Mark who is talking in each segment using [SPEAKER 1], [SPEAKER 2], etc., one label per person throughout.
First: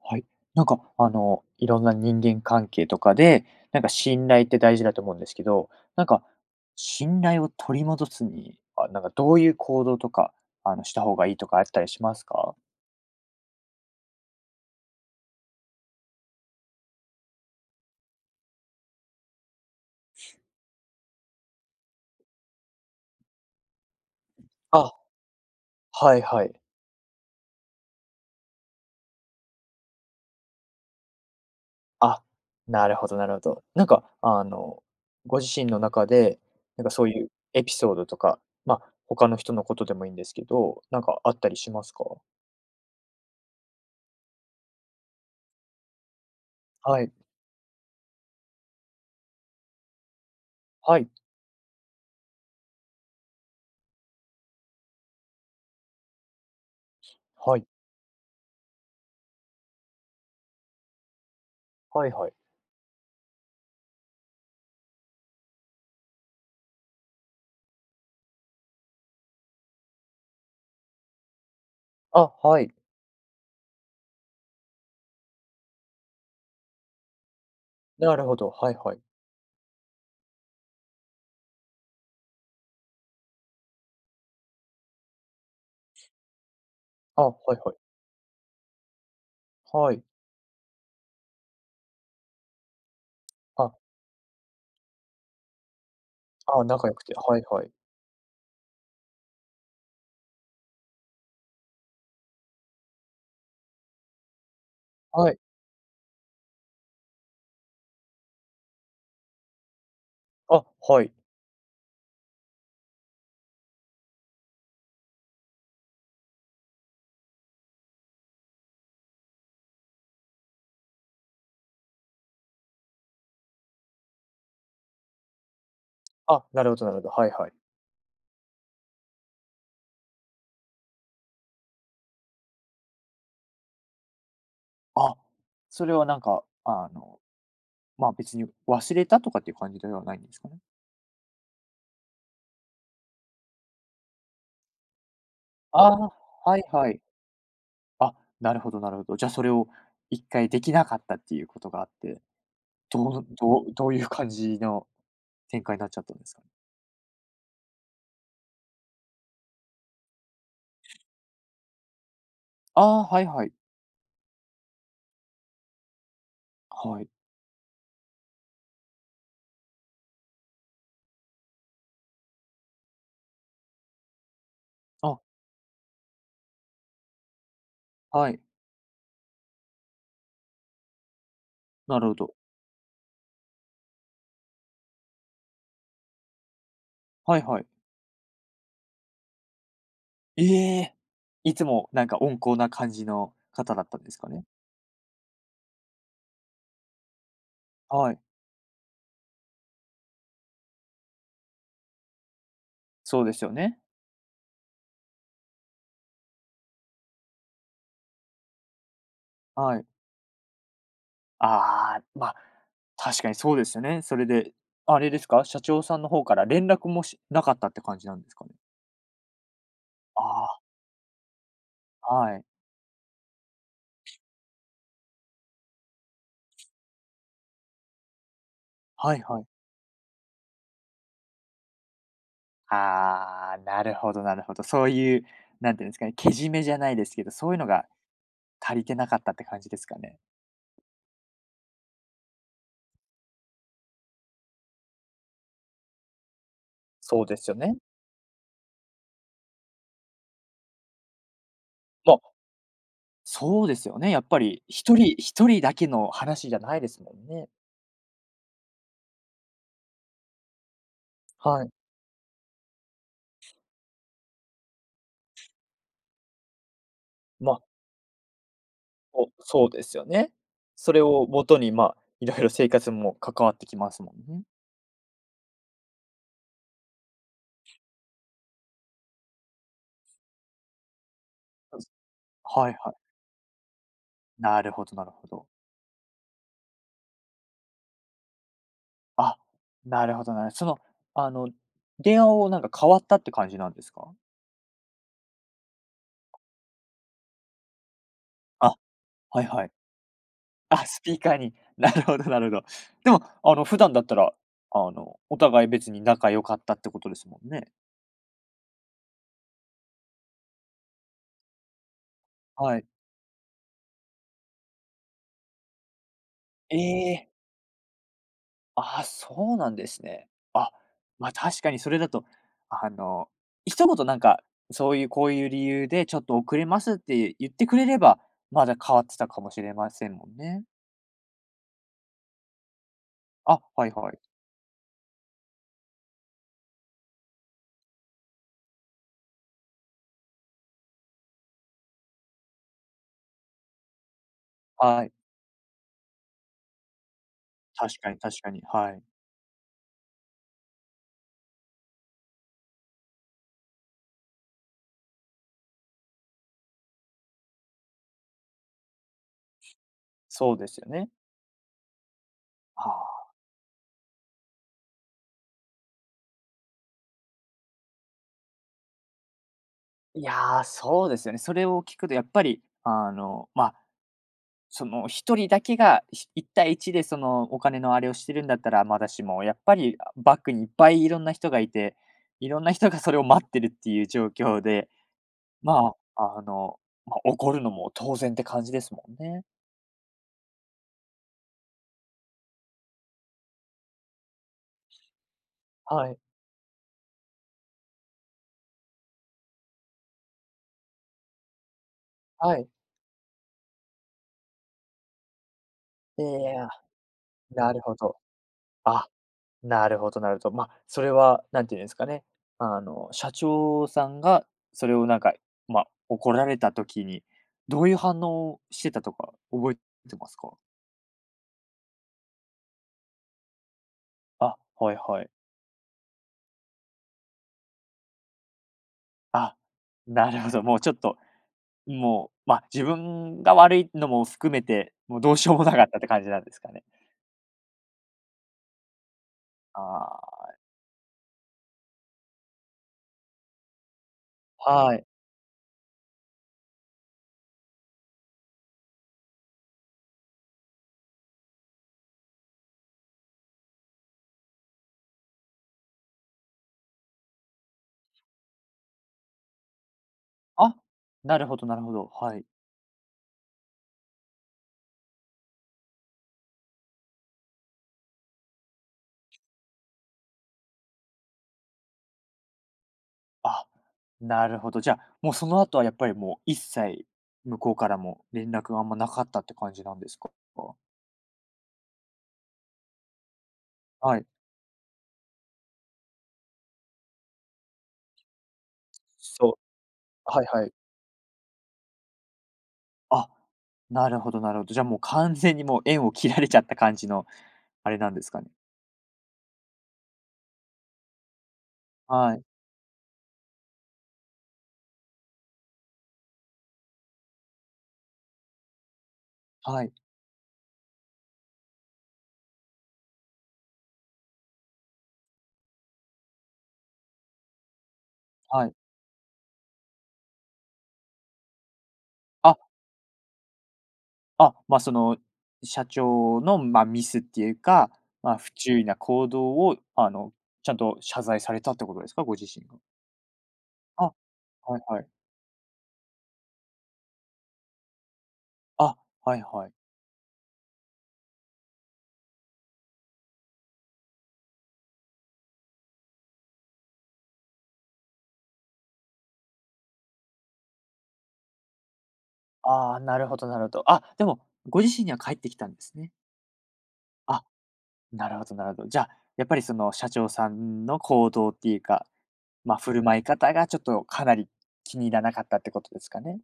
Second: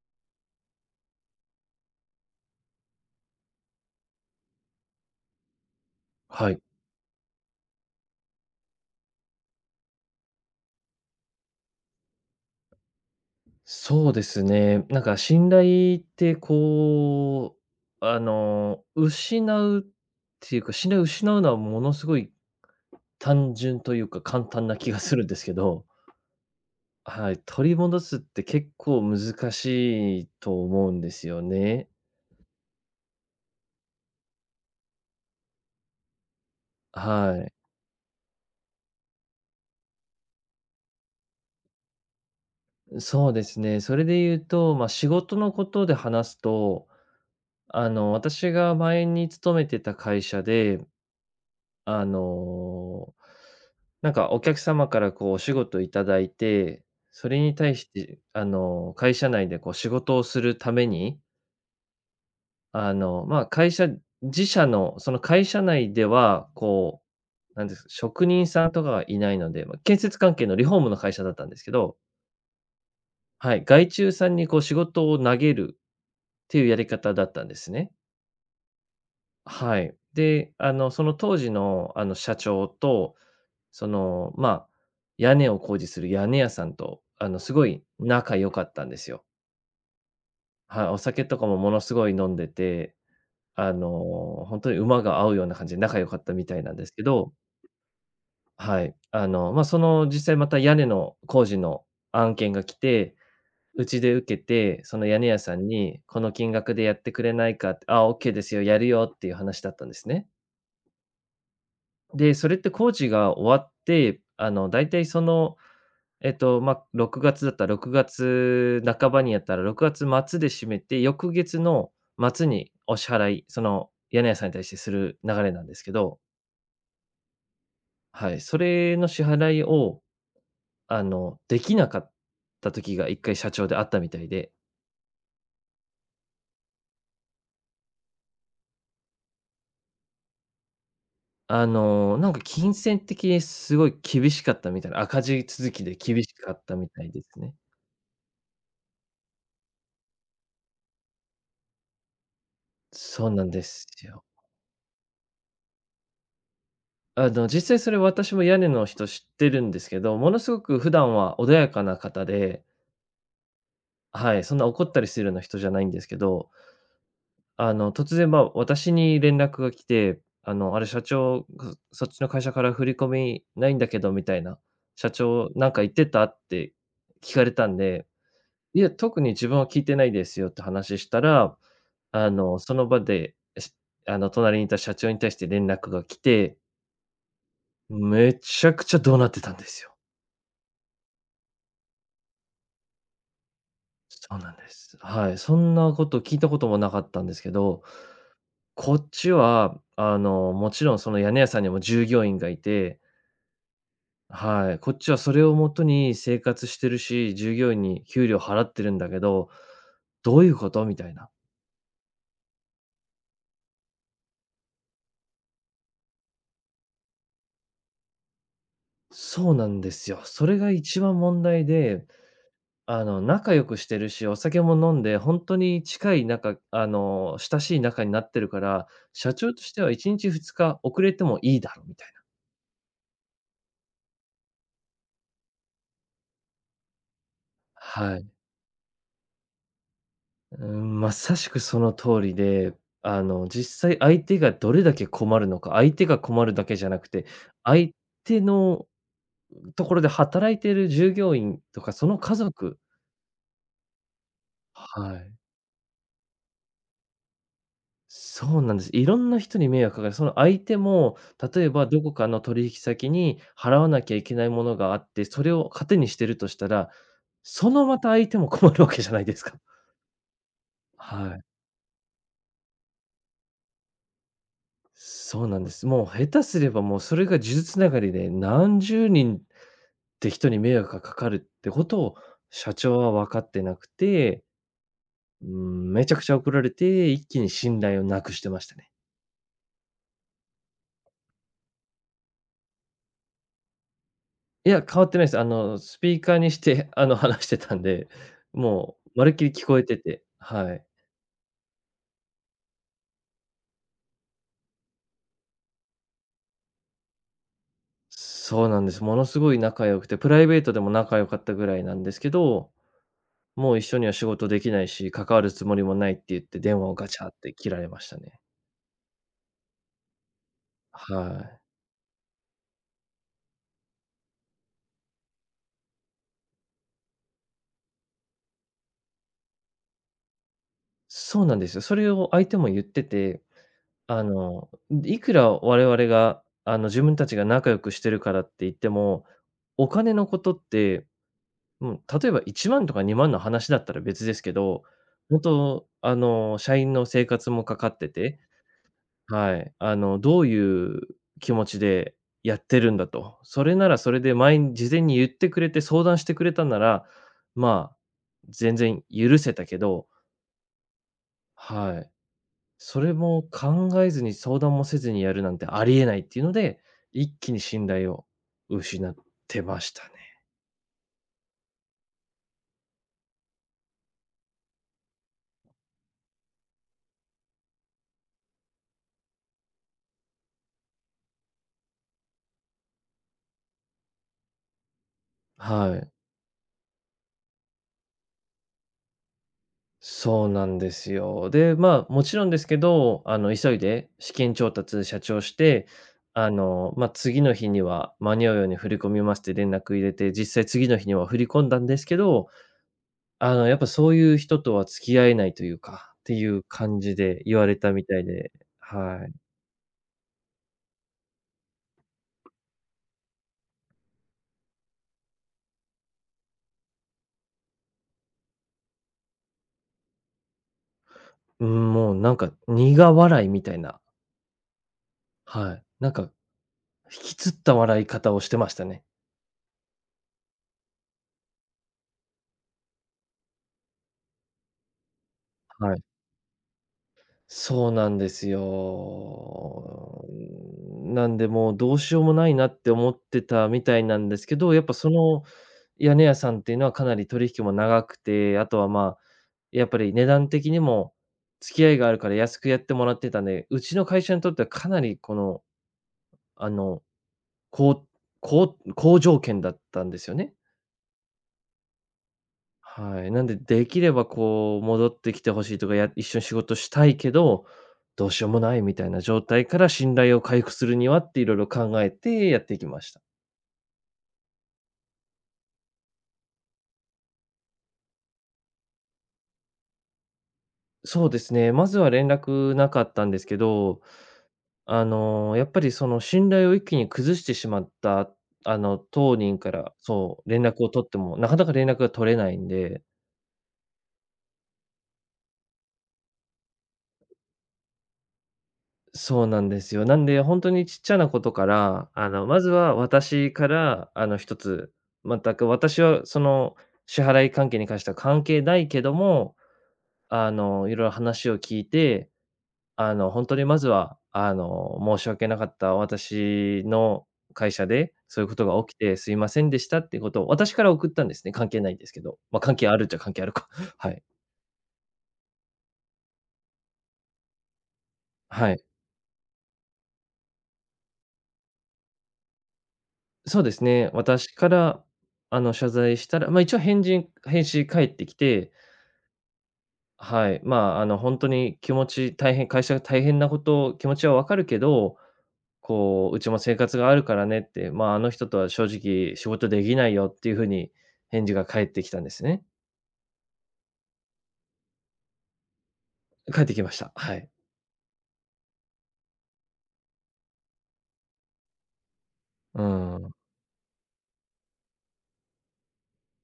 [SPEAKER 1] はい。なんか、いろんな人間関係とかで、なんか信頼って大事だと思うんですけど、なんか、
[SPEAKER 2] はい、
[SPEAKER 1] 信頼を取り戻すには、なんかどういう行動とか、した方がいいとかあったりしますか？
[SPEAKER 2] そうですね。信頼って失うっていうか、信頼を失うのはものすごい単純というか簡単な気が
[SPEAKER 1] あ、
[SPEAKER 2] するんですけど、
[SPEAKER 1] はいはい。
[SPEAKER 2] はい、取り戻すって結構難しいと思うんですよね。
[SPEAKER 1] あ、なるほどなるほど。なんか、ご自身の中で、なんかそういう
[SPEAKER 2] は
[SPEAKER 1] エピソードとか、まあ、他の人のことでもいいんですけど、なんかあったりしますか？
[SPEAKER 2] い。そうですね。それで言うと、まあ、仕事のことで話すと、
[SPEAKER 1] はい。
[SPEAKER 2] あの、私が前に勤めてた会社で
[SPEAKER 1] はい。
[SPEAKER 2] あの、なんかお客様からこうお仕事いただいて、それに
[SPEAKER 1] はい。
[SPEAKER 2] 対して、あの、会社内でこう仕事をするために、
[SPEAKER 1] はいはい。
[SPEAKER 2] あの、まあ、会社自社の、その会社内では、こう、なんですか、職人さんとかがいないので、まあ、建設関係のリフォームの会社だったんですけど、
[SPEAKER 1] あ、はい。
[SPEAKER 2] はい、外注さんにこう仕事を投げるっていうやり方だったんですね。
[SPEAKER 1] なるほど。はいはい。
[SPEAKER 2] はい。で、あの、その当時のあの社長とその、まあ、屋根を工事する屋根屋さんと、
[SPEAKER 1] あ、
[SPEAKER 2] あ
[SPEAKER 1] は
[SPEAKER 2] の、す
[SPEAKER 1] い
[SPEAKER 2] ご
[SPEAKER 1] はい。
[SPEAKER 2] い仲良かったんですよ。
[SPEAKER 1] はい。
[SPEAKER 2] はい、お酒とかもものすごい飲んでて、
[SPEAKER 1] あ、
[SPEAKER 2] あの、本当に馬が合うような感じで仲良かったみた
[SPEAKER 1] あ
[SPEAKER 2] い
[SPEAKER 1] あ
[SPEAKER 2] なんで
[SPEAKER 1] 仲
[SPEAKER 2] す
[SPEAKER 1] 良
[SPEAKER 2] け
[SPEAKER 1] くて、
[SPEAKER 2] ど、
[SPEAKER 1] はいはい。
[SPEAKER 2] はい。その実際また屋根の工事の案件が来て、うちで受けて、その屋根
[SPEAKER 1] は
[SPEAKER 2] 屋
[SPEAKER 1] い。
[SPEAKER 2] さんにこの金額でやってくれないかって、ああ、オッケーですよ、やるよっていう話だったんですね。
[SPEAKER 1] あ、はい。
[SPEAKER 2] で、それって工事が終わって、あの、だいたいその、まあ、6月だったら6月半ばにやったら6月末で閉めて、翌月の末にお支払い、その屋根屋さんに対してする流れなんですけど、
[SPEAKER 1] あ、なるほどなるほど。はいはい。
[SPEAKER 2] はい、それの支払いを、できなかった時が一回社長であったみたいで、
[SPEAKER 1] あ、それはなんか、ま、別に忘れたとかっていう感じではないんですかね？
[SPEAKER 2] なんか金銭的にすごい厳しかったみたいな、赤字続き
[SPEAKER 1] あ
[SPEAKER 2] で
[SPEAKER 1] あ、
[SPEAKER 2] 厳しか
[SPEAKER 1] は
[SPEAKER 2] っ
[SPEAKER 1] い
[SPEAKER 2] たみ
[SPEAKER 1] は
[SPEAKER 2] た
[SPEAKER 1] い。
[SPEAKER 2] いですね。
[SPEAKER 1] あ、なるほどなるほど。じゃ、あそれを一回できなかったっていうことがあって、どう
[SPEAKER 2] そうなん
[SPEAKER 1] ど
[SPEAKER 2] で
[SPEAKER 1] う
[SPEAKER 2] す
[SPEAKER 1] どういう
[SPEAKER 2] よ。
[SPEAKER 1] 感じの展開になっちゃったんですかね？
[SPEAKER 2] あの、実際それ私も屋根の人知ってるんですけど、ものすごく普段は穏やかな方で、
[SPEAKER 1] ああー、はいはい。
[SPEAKER 2] はい、そんな怒ったりするような人じゃないんですけど、
[SPEAKER 1] はい。
[SPEAKER 2] あの、突然、まあ、私に連絡が来て、あの、あれ社長、そっちの会社から振り込みないんだけどみたいな、社
[SPEAKER 1] あ、
[SPEAKER 2] 長なんか言ってた？って聞かれたんで、
[SPEAKER 1] はい。
[SPEAKER 2] いや、特に自分は聞いてないですよって話したら、
[SPEAKER 1] なるほ
[SPEAKER 2] あ
[SPEAKER 1] ど。
[SPEAKER 2] の、その場で、しあの、隣にいた社長に対して連絡が来て、
[SPEAKER 1] はいはい。
[SPEAKER 2] めちゃくちゃ怒鳴ってたんですよ。
[SPEAKER 1] ええ！いつもなんか温厚な感じの方だったんですか
[SPEAKER 2] そう
[SPEAKER 1] ね？
[SPEAKER 2] なんです。はい、そんなこと聞いたこともなかったんですけど、
[SPEAKER 1] はい。
[SPEAKER 2] こっちは、あの、もちろんその屋根屋さんにも従業員がいて、
[SPEAKER 1] そうですよね。
[SPEAKER 2] はい、こっちはそれをもとに生活してるし、従業員に給料払ってるんだけど、
[SPEAKER 1] はい。
[SPEAKER 2] どういうことみたいな。
[SPEAKER 1] ああ、ま、あ確かにそうですよね。それで、あれですか、社長さんの方から連絡もしなかったって感じなんですかね？
[SPEAKER 2] そうなんですよ。そ
[SPEAKER 1] あ
[SPEAKER 2] れが一番問題で、
[SPEAKER 1] あ、はい。
[SPEAKER 2] あの、仲良くしてるし、お酒も飲んで、本当に近い仲あの、親しい仲になってるから、
[SPEAKER 1] はい
[SPEAKER 2] 社
[SPEAKER 1] はい。
[SPEAKER 2] 長としては1日2日遅れてもいいだろうみたいな。
[SPEAKER 1] ああ、なるほどなるほど。そういう、なんていうんですかね、けじめじゃないですけど、そういうのが
[SPEAKER 2] はい。
[SPEAKER 1] 足りてなかったって感じですかね？
[SPEAKER 2] うん、まさしくその通りで、あの、実際相手がどれだけ困るのか、相手が困るだけじゃなく
[SPEAKER 1] そ
[SPEAKER 2] て、
[SPEAKER 1] うですよね。
[SPEAKER 2] 相手のところで働いている従業員とか、そ
[SPEAKER 1] ま、
[SPEAKER 2] の
[SPEAKER 1] あ
[SPEAKER 2] 家族。
[SPEAKER 1] そうですよね、やっぱり一人
[SPEAKER 2] はい。
[SPEAKER 1] 一人だけの話じゃないですもんね。
[SPEAKER 2] そうなんです。いろんな人に迷惑かかる。その相手も、
[SPEAKER 1] は
[SPEAKER 2] 例え
[SPEAKER 1] い。
[SPEAKER 2] ばどこかの取引先に払わなきゃいけないものがあって、それを糧にしてるとしたら、
[SPEAKER 1] まあ
[SPEAKER 2] そのまた相手も困るわけじゃない
[SPEAKER 1] お、
[SPEAKER 2] ですか。
[SPEAKER 1] そうですよね。それを
[SPEAKER 2] はい。
[SPEAKER 1] もとに、まあ、いろいろ生活も関わってきますもんね。
[SPEAKER 2] そうなんです。もう下手すればもうそれが数つながりで何十人て人に迷惑がかかるって
[SPEAKER 1] うん、
[SPEAKER 2] ことを
[SPEAKER 1] は
[SPEAKER 2] 社
[SPEAKER 1] いはい。
[SPEAKER 2] 長は分かってなくて、
[SPEAKER 1] なるほどなるほ
[SPEAKER 2] うー
[SPEAKER 1] ど。
[SPEAKER 2] ん、めちゃくちゃ怒られて、一気に信頼をなくしてましたね。
[SPEAKER 1] あ、なるほどなるほど、その、あの、電話をなんか変わったって感じなんですか？
[SPEAKER 2] いや、変わってないです。あの、スピーカーにして、あの、話してたんで、
[SPEAKER 1] あ、
[SPEAKER 2] もうまるっ
[SPEAKER 1] は
[SPEAKER 2] き
[SPEAKER 1] い
[SPEAKER 2] り
[SPEAKER 1] は
[SPEAKER 2] 聞
[SPEAKER 1] い。
[SPEAKER 2] こえてて、は
[SPEAKER 1] あ、
[SPEAKER 2] い。
[SPEAKER 1] スピーカーに。なるほどなるほど。でも、普段だったら、お互い別に仲良かったってことですもんね。
[SPEAKER 2] そうなんです。ものすごい仲良くて、プライベートでも仲良かったぐらいなんですけど、
[SPEAKER 1] はい。
[SPEAKER 2] もう一緒には仕事できないし、関わるつもりもないって言って
[SPEAKER 1] え
[SPEAKER 2] 電話をガチャ
[SPEAKER 1] え。
[SPEAKER 2] って切られましたね。
[SPEAKER 1] あ、そうなんですね。あ、ま、あ
[SPEAKER 2] は
[SPEAKER 1] 確
[SPEAKER 2] い。
[SPEAKER 1] かにそれだと、あの、一言なんか、そういうこういう理由でちょっと遅れますって言ってくれれば、まだ変わってたかもしれませんもんね。
[SPEAKER 2] そうなんですよ。それを相手も言ってて、
[SPEAKER 1] あ、はいはい。
[SPEAKER 2] あの、いくら我々が、あの、自分たちが仲良くしてるからって言っても、お金のことって、うん、例えば1万とか2万の話だったら別ですけど、
[SPEAKER 1] はい。
[SPEAKER 2] もっと、あの、社員の生活もかかっ
[SPEAKER 1] 確
[SPEAKER 2] て
[SPEAKER 1] かに確
[SPEAKER 2] て、
[SPEAKER 1] かに、はい。
[SPEAKER 2] はい、あの、どういう気持ちでやってるんだと。それならそれで前に事前に言ってくれて相談してくれたなら、まあ、全然許せたけど、
[SPEAKER 1] そうですよね。
[SPEAKER 2] はい。
[SPEAKER 1] は
[SPEAKER 2] それ
[SPEAKER 1] あ。
[SPEAKER 2] も考えずに相談もせずにやるなんてありえないっていうので、一気に信頼を失ってましたね。
[SPEAKER 1] いやー、そうですよね。それを聞くとやっぱり、ま、あその一人だけが、一対一でそのお金のあれをしてるんだったらまだしも、やっぱり、あ、バックにいっぱいいろんな人がいて、いろんな人がそれを待ってるっていう状況で、ま
[SPEAKER 2] はい。
[SPEAKER 1] あ、ま、怒るのも当然って感じですもんね。
[SPEAKER 2] そうなんですよ。で、まあ、もちろんですけど、あの、急いで資金調達社長して、
[SPEAKER 1] はい、
[SPEAKER 2] あの、まあ、次の日には間に合うように振り込みますって連絡入れて、実際次の日には振り込んだんですけど、
[SPEAKER 1] はい。
[SPEAKER 2] あの、やっぱそういう人とは付き合えないというか、っ
[SPEAKER 1] い
[SPEAKER 2] ていう
[SPEAKER 1] や、
[SPEAKER 2] 感じで言わ
[SPEAKER 1] な
[SPEAKER 2] れ
[SPEAKER 1] る
[SPEAKER 2] た
[SPEAKER 1] ほ
[SPEAKER 2] み
[SPEAKER 1] ど。
[SPEAKER 2] たいで、
[SPEAKER 1] あ、
[SPEAKER 2] はい。
[SPEAKER 1] なるほどなるほど。ま、それは何て言うんですかね、社長さんがそれをなんか、ま、怒られた時に、どういう反応をしてたとか覚えてますか？
[SPEAKER 2] うん、もうなんか苦笑いみたいな。
[SPEAKER 1] あ、はいはい。
[SPEAKER 2] はい。なんか、引きつった笑い方をしてましたね。
[SPEAKER 1] あ、なるほど。もうちょっと、もう、まあ、自分が悪いのも含めて、もうどうしようもなかっ
[SPEAKER 2] は
[SPEAKER 1] たっ
[SPEAKER 2] い。
[SPEAKER 1] て感じなんですかね。
[SPEAKER 2] そうなんですよ。
[SPEAKER 1] あ
[SPEAKER 2] なんで、もうどうしようもないなって思ってたみたいなんですけど、
[SPEAKER 1] あ、
[SPEAKER 2] やっぱ
[SPEAKER 1] はい。
[SPEAKER 2] その屋根屋さんっていうのはかなり取引も長くて、あとは、まあ、やっぱり値段的にも付き合いがあるから安くやってもらってたんで、うちの会社にとってはかなりこの、あの、こう好条件だったんですよね。
[SPEAKER 1] あ、なるほどなるほど。はい。
[SPEAKER 2] はい。なんで、できればこう戻ってきてほしいとか、や一緒に仕事したいけど、どうしようもないみたいな状態から信頼を回復するにはっていろいろ考えてやっていきました。
[SPEAKER 1] あ、なるほど。じゃあ、もうその後はやっぱりもう一切、向こうからも連絡があんまなかったって感じなんですか？
[SPEAKER 2] そうですね、まずは連絡なかったんですけど、
[SPEAKER 1] はい。
[SPEAKER 2] あの、やっぱりその信頼を一気に崩してしまった、あの、当
[SPEAKER 1] そう。
[SPEAKER 2] 人から、そ
[SPEAKER 1] はい
[SPEAKER 2] う、連
[SPEAKER 1] はい。
[SPEAKER 2] 絡を取っても、なかなか連絡が取れないんで。
[SPEAKER 1] あ、なるほどなるほど。じゃあもう完全にもう縁を切られちゃった感じのあれなんですかね。
[SPEAKER 2] そうなんですよ。なんで、本当にちっちゃなことから、あ
[SPEAKER 1] はい、
[SPEAKER 2] の、まずは私から、あの、一つ、全く私はその、支払い関係に関しては関係ないけども、
[SPEAKER 1] はい、
[SPEAKER 2] あの、いろいろ話を聞いて、あの、本当にまずは、あの、申し訳なかった、私の会社でそういうこ
[SPEAKER 1] は
[SPEAKER 2] と
[SPEAKER 1] い。
[SPEAKER 2] が起きてすいませんでしたっていうことを私から送ったんですね、関係ないんですけど。
[SPEAKER 1] あ
[SPEAKER 2] まあ、関係あるっちゃ関係あるか。はい。
[SPEAKER 1] あ、ま、その、社長の、まあ、ミスっていうか、まあ、不
[SPEAKER 2] は
[SPEAKER 1] 注
[SPEAKER 2] い。
[SPEAKER 1] 意な行動を、ちゃんと謝罪されたってことですか？ご自身が。
[SPEAKER 2] そうです
[SPEAKER 1] あ、
[SPEAKER 2] ね。私か
[SPEAKER 1] はいは
[SPEAKER 2] ら、
[SPEAKER 1] い。
[SPEAKER 2] あの、謝罪したら、まあ、一応返事返ってきて、
[SPEAKER 1] あ、はいはい。
[SPEAKER 2] はい、まあ、あの、本当に気持ち大変会社が大変なこと、気持ちはわかるけど、こう、うちも生活があるからねって、まあ、あの人とは正直仕事できないよっていうふうに返事が返ってきたんですね。
[SPEAKER 1] ああ、なるほどなるほど。あ、でも、ご自身には返ってきたんですね。
[SPEAKER 2] 返ってきました。は
[SPEAKER 1] あ、
[SPEAKER 2] い。
[SPEAKER 1] なるほどなるほど。じゃあ、やっぱりその社長さんの行動っていうか、まあ、
[SPEAKER 2] う
[SPEAKER 1] 振る舞い
[SPEAKER 2] ん。
[SPEAKER 1] 方がちょっとかなり気に入らなかったってことですかね？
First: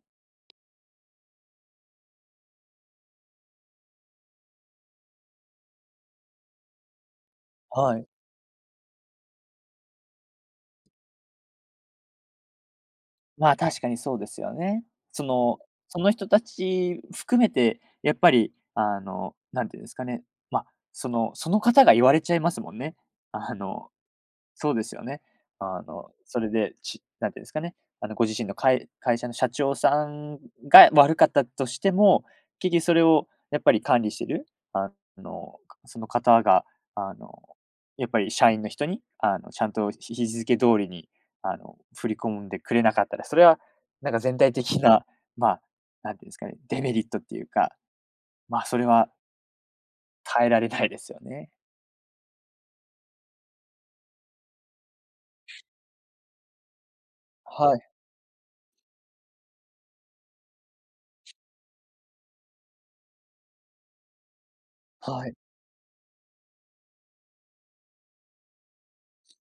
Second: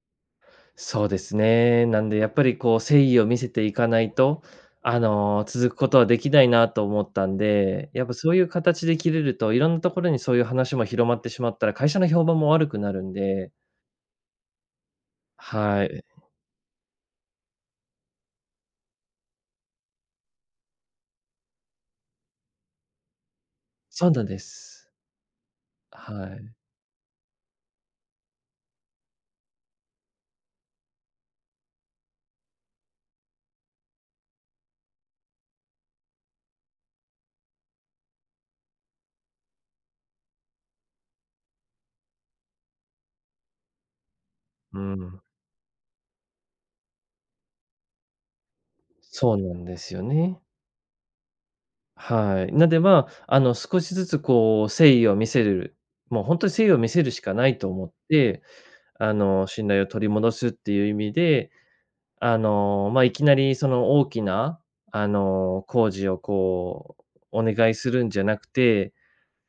[SPEAKER 2] そうですね。なんでやっぱりこう、誠意を見せていかないと、続くことはできないなと思ったんで、
[SPEAKER 1] は
[SPEAKER 2] やっ
[SPEAKER 1] い。
[SPEAKER 2] ぱそういう形で切れると、いろんなところにそういう話も広まってしまったら、会社の評判も悪くなるん
[SPEAKER 1] ま
[SPEAKER 2] で。
[SPEAKER 1] あ、確かにそうですよね。その、
[SPEAKER 2] は
[SPEAKER 1] そ
[SPEAKER 2] い。
[SPEAKER 1] の人たち含めて、やっぱり、なんていうんですかね、ま、あその方が言われちゃいますもんね。あの
[SPEAKER 2] そうなんで
[SPEAKER 1] そうで
[SPEAKER 2] す。
[SPEAKER 1] すよね。
[SPEAKER 2] は
[SPEAKER 1] それ
[SPEAKER 2] い。
[SPEAKER 1] で、なんていうんですかね、ご自身の会社の社長さんが悪かったとしても、結局それをやっぱり管理してる、あの、その方が、あの、やっぱり社員の人に、ちゃんと日付通りに、振り込んでくれなかったら、それはなんか全体
[SPEAKER 2] う
[SPEAKER 1] 的な、
[SPEAKER 2] ん。
[SPEAKER 1] まあ、なんていうんですかね、デメリットっていうか、まあ、それは
[SPEAKER 2] そうなんですよね。
[SPEAKER 1] 耐えられないですよね。
[SPEAKER 2] はい。なんで、まあ、少しずつこう、誠意を見せる、もう本当に誠意を見せるしかないと
[SPEAKER 1] はい、
[SPEAKER 2] 思って、信頼を取り戻すっていう意味で、まあ、いきなりその大きな、
[SPEAKER 1] はい、
[SPEAKER 2] 工事をこう、お願いするんじゃなくて、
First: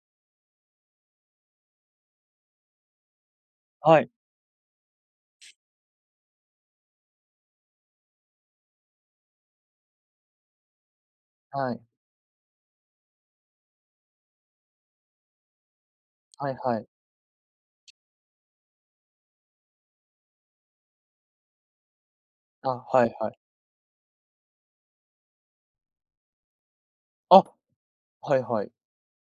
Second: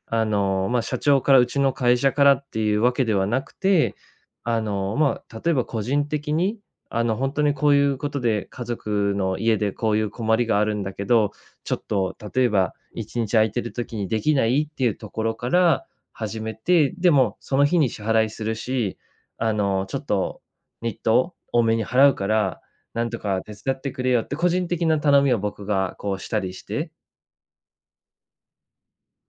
[SPEAKER 2] まあ、社長から、うちの会社からっていうわけではなくて、
[SPEAKER 1] はい、
[SPEAKER 2] まあ、例えば個人的に、本当にこういうことで、家族の家でこういう困りがあるんだけど、ち
[SPEAKER 1] は
[SPEAKER 2] ょ
[SPEAKER 1] い、
[SPEAKER 2] っと例えば1日空いてる時にできない？っていうところから始
[SPEAKER 1] は
[SPEAKER 2] め
[SPEAKER 1] いはい。
[SPEAKER 2] て、でもその日に支払いするし、ちょっと日当多めに払うから、
[SPEAKER 1] あ、
[SPEAKER 2] な
[SPEAKER 1] は
[SPEAKER 2] ん
[SPEAKER 1] い
[SPEAKER 2] と
[SPEAKER 1] はい。
[SPEAKER 2] か手伝ってくれよって個人的な頼みを僕がこうしたりして。
[SPEAKER 1] あ、はいはい。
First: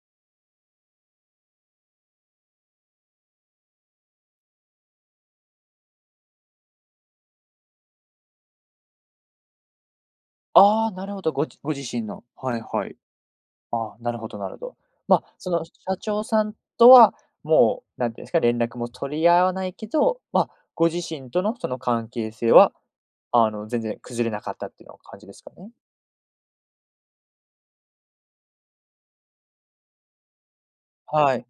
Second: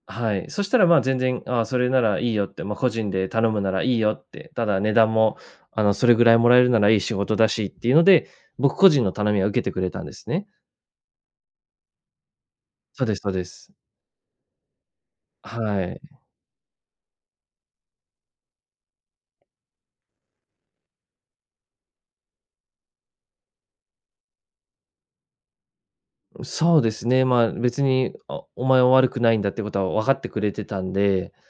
[SPEAKER 2] はい。そしたら、まあ、全然、ああ、それならいいよって、まあ、個人で頼むならいいよって、ただ値段も、それぐらいもらえるならいい仕事だしっていうので、僕個人の頼みは受けてくれたんですね。
[SPEAKER 1] ああ、なるほど、ご自身の。はいはい。
[SPEAKER 2] そうですそうです。
[SPEAKER 1] ああ、なるほどなるほど。ま、その社
[SPEAKER 2] はい。
[SPEAKER 1] 長さんとは、もう、なんていうんですか、連絡も取り合わないけど、ま、ご自身とのその関係性は、全然崩れなかったっていうような感じですかね？
[SPEAKER 2] そうですね、まあ、別に、あ、お前は悪くないんだってことは分かってくれてたんで。
[SPEAKER 1] はい、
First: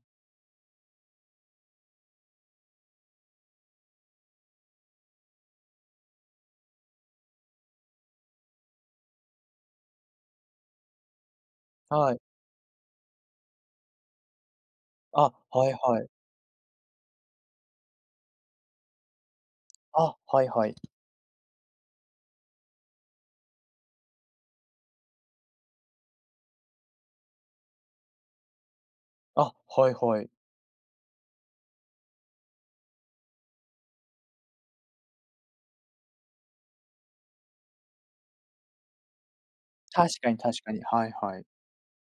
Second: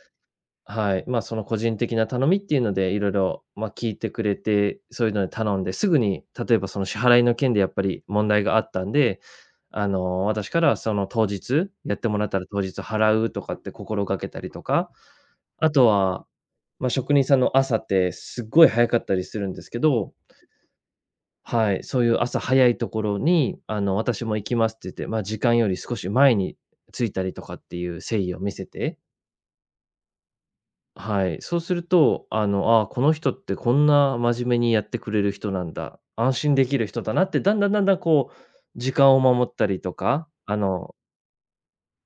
[SPEAKER 2] はい、まあ、その個人的な頼みっていうので、いろいろまあ、聞いてくれて、そういうので頼んで、すぐに例えばその支払いの件でやっぱり問題があったんで、私からはその当日、やって
[SPEAKER 1] は
[SPEAKER 2] も
[SPEAKER 1] い。
[SPEAKER 2] らったら当日払うとかって心がけたりとか、
[SPEAKER 1] あ、は
[SPEAKER 2] あ
[SPEAKER 1] い
[SPEAKER 2] と
[SPEAKER 1] はい。
[SPEAKER 2] は、まあ、職人さんの朝ってすっごい早かったりするんですけど、
[SPEAKER 1] あ、はいはい。
[SPEAKER 2] はい、そういう朝早いところに、私も行きますって言って、まあ、時間より少し前に着いたりとかっていう誠意を見せて。
[SPEAKER 1] あ、はいはい。
[SPEAKER 2] はい、そうすると、ああ、この人ってこんな真面目にやってくれる人なんだ、安心できる人だなって、だんだんだんだんこう、時間を守ったりと
[SPEAKER 1] 確
[SPEAKER 2] か、
[SPEAKER 1] かに確かに。はいはい。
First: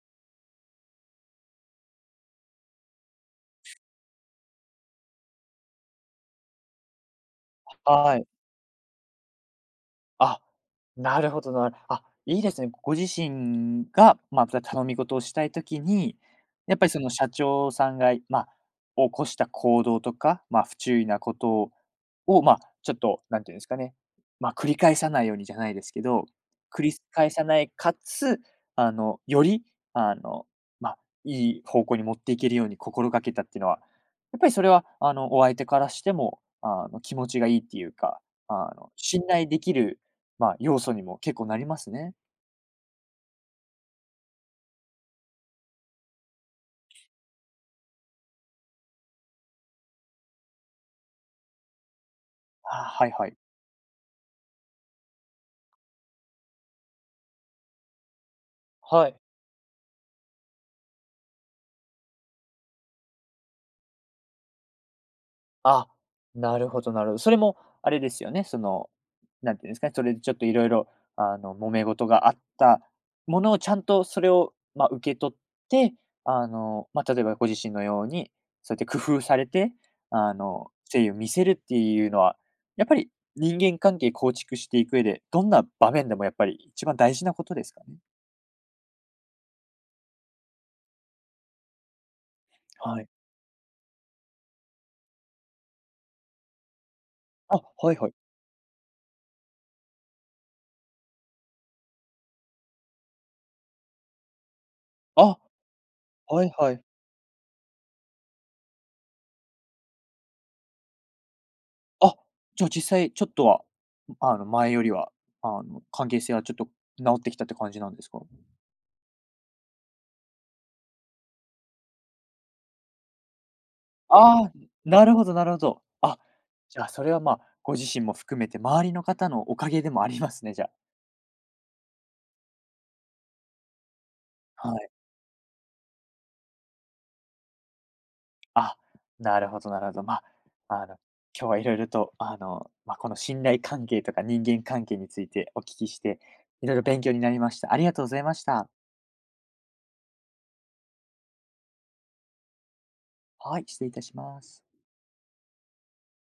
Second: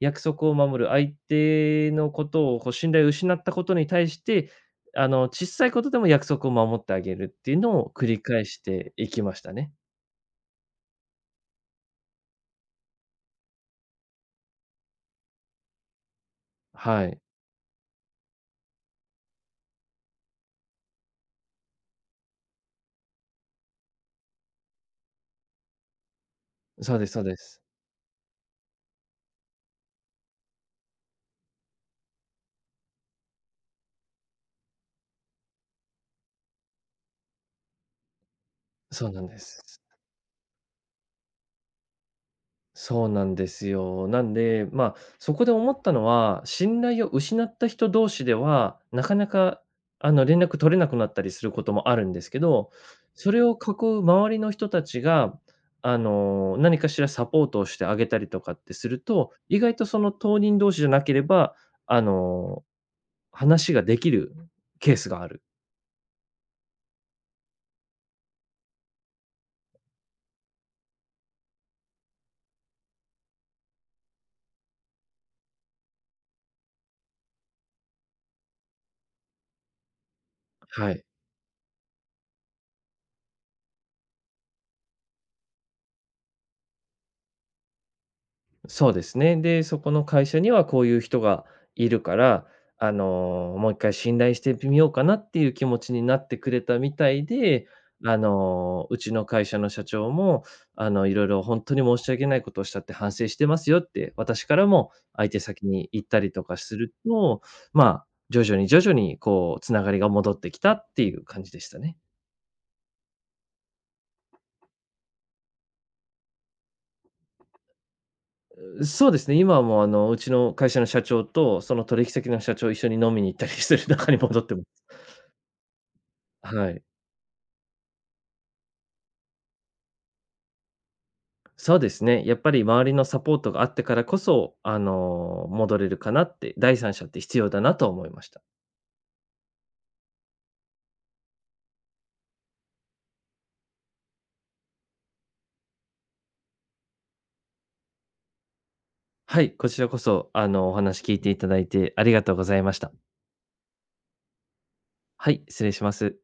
[SPEAKER 2] 約束を守る、相手のことをこう信頼を失ったことに対して、小さいことでも約束を守ってあげるっていうのを繰
[SPEAKER 1] は
[SPEAKER 2] り
[SPEAKER 1] い。
[SPEAKER 2] 返していきましたね。
[SPEAKER 1] あ、なるほど。あ、いいですね。ご自身が、まあ、頼み事をしたいときに、やっぱりそ
[SPEAKER 2] は
[SPEAKER 1] の
[SPEAKER 2] い。
[SPEAKER 1] 社長さんが、まあ、起こした行動とか、まあ、不注意なことを、まあ、ちょっとなんていうんですかね、まあ、繰り返さないようにじゃないですけど、繰
[SPEAKER 2] そ
[SPEAKER 1] り
[SPEAKER 2] うですそう
[SPEAKER 1] 返
[SPEAKER 2] で
[SPEAKER 1] さ
[SPEAKER 2] す。
[SPEAKER 1] ないかつ、より、あの、まあ、いい方向に持っていけるように心がけたっていうのは、やっぱりそれは、お相手からしても、気持ちがいいっていうか、
[SPEAKER 2] そうな
[SPEAKER 1] 信
[SPEAKER 2] んで
[SPEAKER 1] 頼でき
[SPEAKER 2] す。
[SPEAKER 1] るまあ、要素にも結構なりますね。
[SPEAKER 2] そうなんですよ。なんで、まあ、そこで思ったのは、信頼を失った人同士では、なかなか、連絡取れなくなったりすることもあるんですけど、
[SPEAKER 1] あはいは
[SPEAKER 2] そ
[SPEAKER 1] い。
[SPEAKER 2] れを囲う周りの人たちが、何かしらサポートをしてあげたりとかってする
[SPEAKER 1] はい。
[SPEAKER 2] と、意外とその当人同士じゃなければ、あの、話ができるケースがある。
[SPEAKER 1] あ、なるほどなるほど。それもあれですよね、その、なんていうんですかね、それでちょっといろいろ、揉め事があったものをちゃんとそれを、まあ、受け取って、まあ、例えばご自身のように、そうやって工夫されて、
[SPEAKER 2] は
[SPEAKER 1] 誠
[SPEAKER 2] い。
[SPEAKER 1] 意を見せるっていうのは、やっぱり人間関係構築していく上で、どんな場面でもやっぱり一番大事なことですかね？
[SPEAKER 2] そうですね。で、そこの会社にはこういう人がいるから、
[SPEAKER 1] はい。
[SPEAKER 2] もう一回信頼してみようかなっていう気持ちになってくれたみたい
[SPEAKER 1] あ、
[SPEAKER 2] で、
[SPEAKER 1] はいはい。
[SPEAKER 2] うちの会社の社長も、いろいろ本当に申し訳ないことをしたって反省してますよって、私からも相
[SPEAKER 1] あ、
[SPEAKER 2] 手先に言ったりと
[SPEAKER 1] はい
[SPEAKER 2] か
[SPEAKER 1] は
[SPEAKER 2] す
[SPEAKER 1] い。
[SPEAKER 2] ると、まあ、徐々に徐々にこう繋がりが戻ってきたっていう感じでしたね。
[SPEAKER 1] あ、じゃあ実際ちょっとは、前よりは、関係性はちょっと直ってきたって感じなんですか？
[SPEAKER 2] そうですね、今はもうあの、うちの会社の社長とその取引先の社長一緒に飲みに行ったりしてる中に戻っ
[SPEAKER 1] ああ、
[SPEAKER 2] て。
[SPEAKER 1] なるほどなるほど。あ、
[SPEAKER 2] は
[SPEAKER 1] じ
[SPEAKER 2] い。
[SPEAKER 1] ゃあそれは、ま、あご自身も含めて周りの方のおかげでもありますね、じゃ
[SPEAKER 2] そうですね。やっぱり周りのサポートがあってからこそ、
[SPEAKER 1] あ。はい。
[SPEAKER 2] 戻れるかなって、第三者って必要だなと思いました。
[SPEAKER 1] あ、なるほどなるほど。まあ、あの、今日はいろいろと、まあ、この信頼関係とか人間関係についてお聞きして、いろいろ勉強になりました。ありがとうございました。
[SPEAKER 2] はい、こちらこそ、お話聞いていただいてありがとうございました。
[SPEAKER 1] はい、失礼いたします。
[SPEAKER 2] はい、失礼します。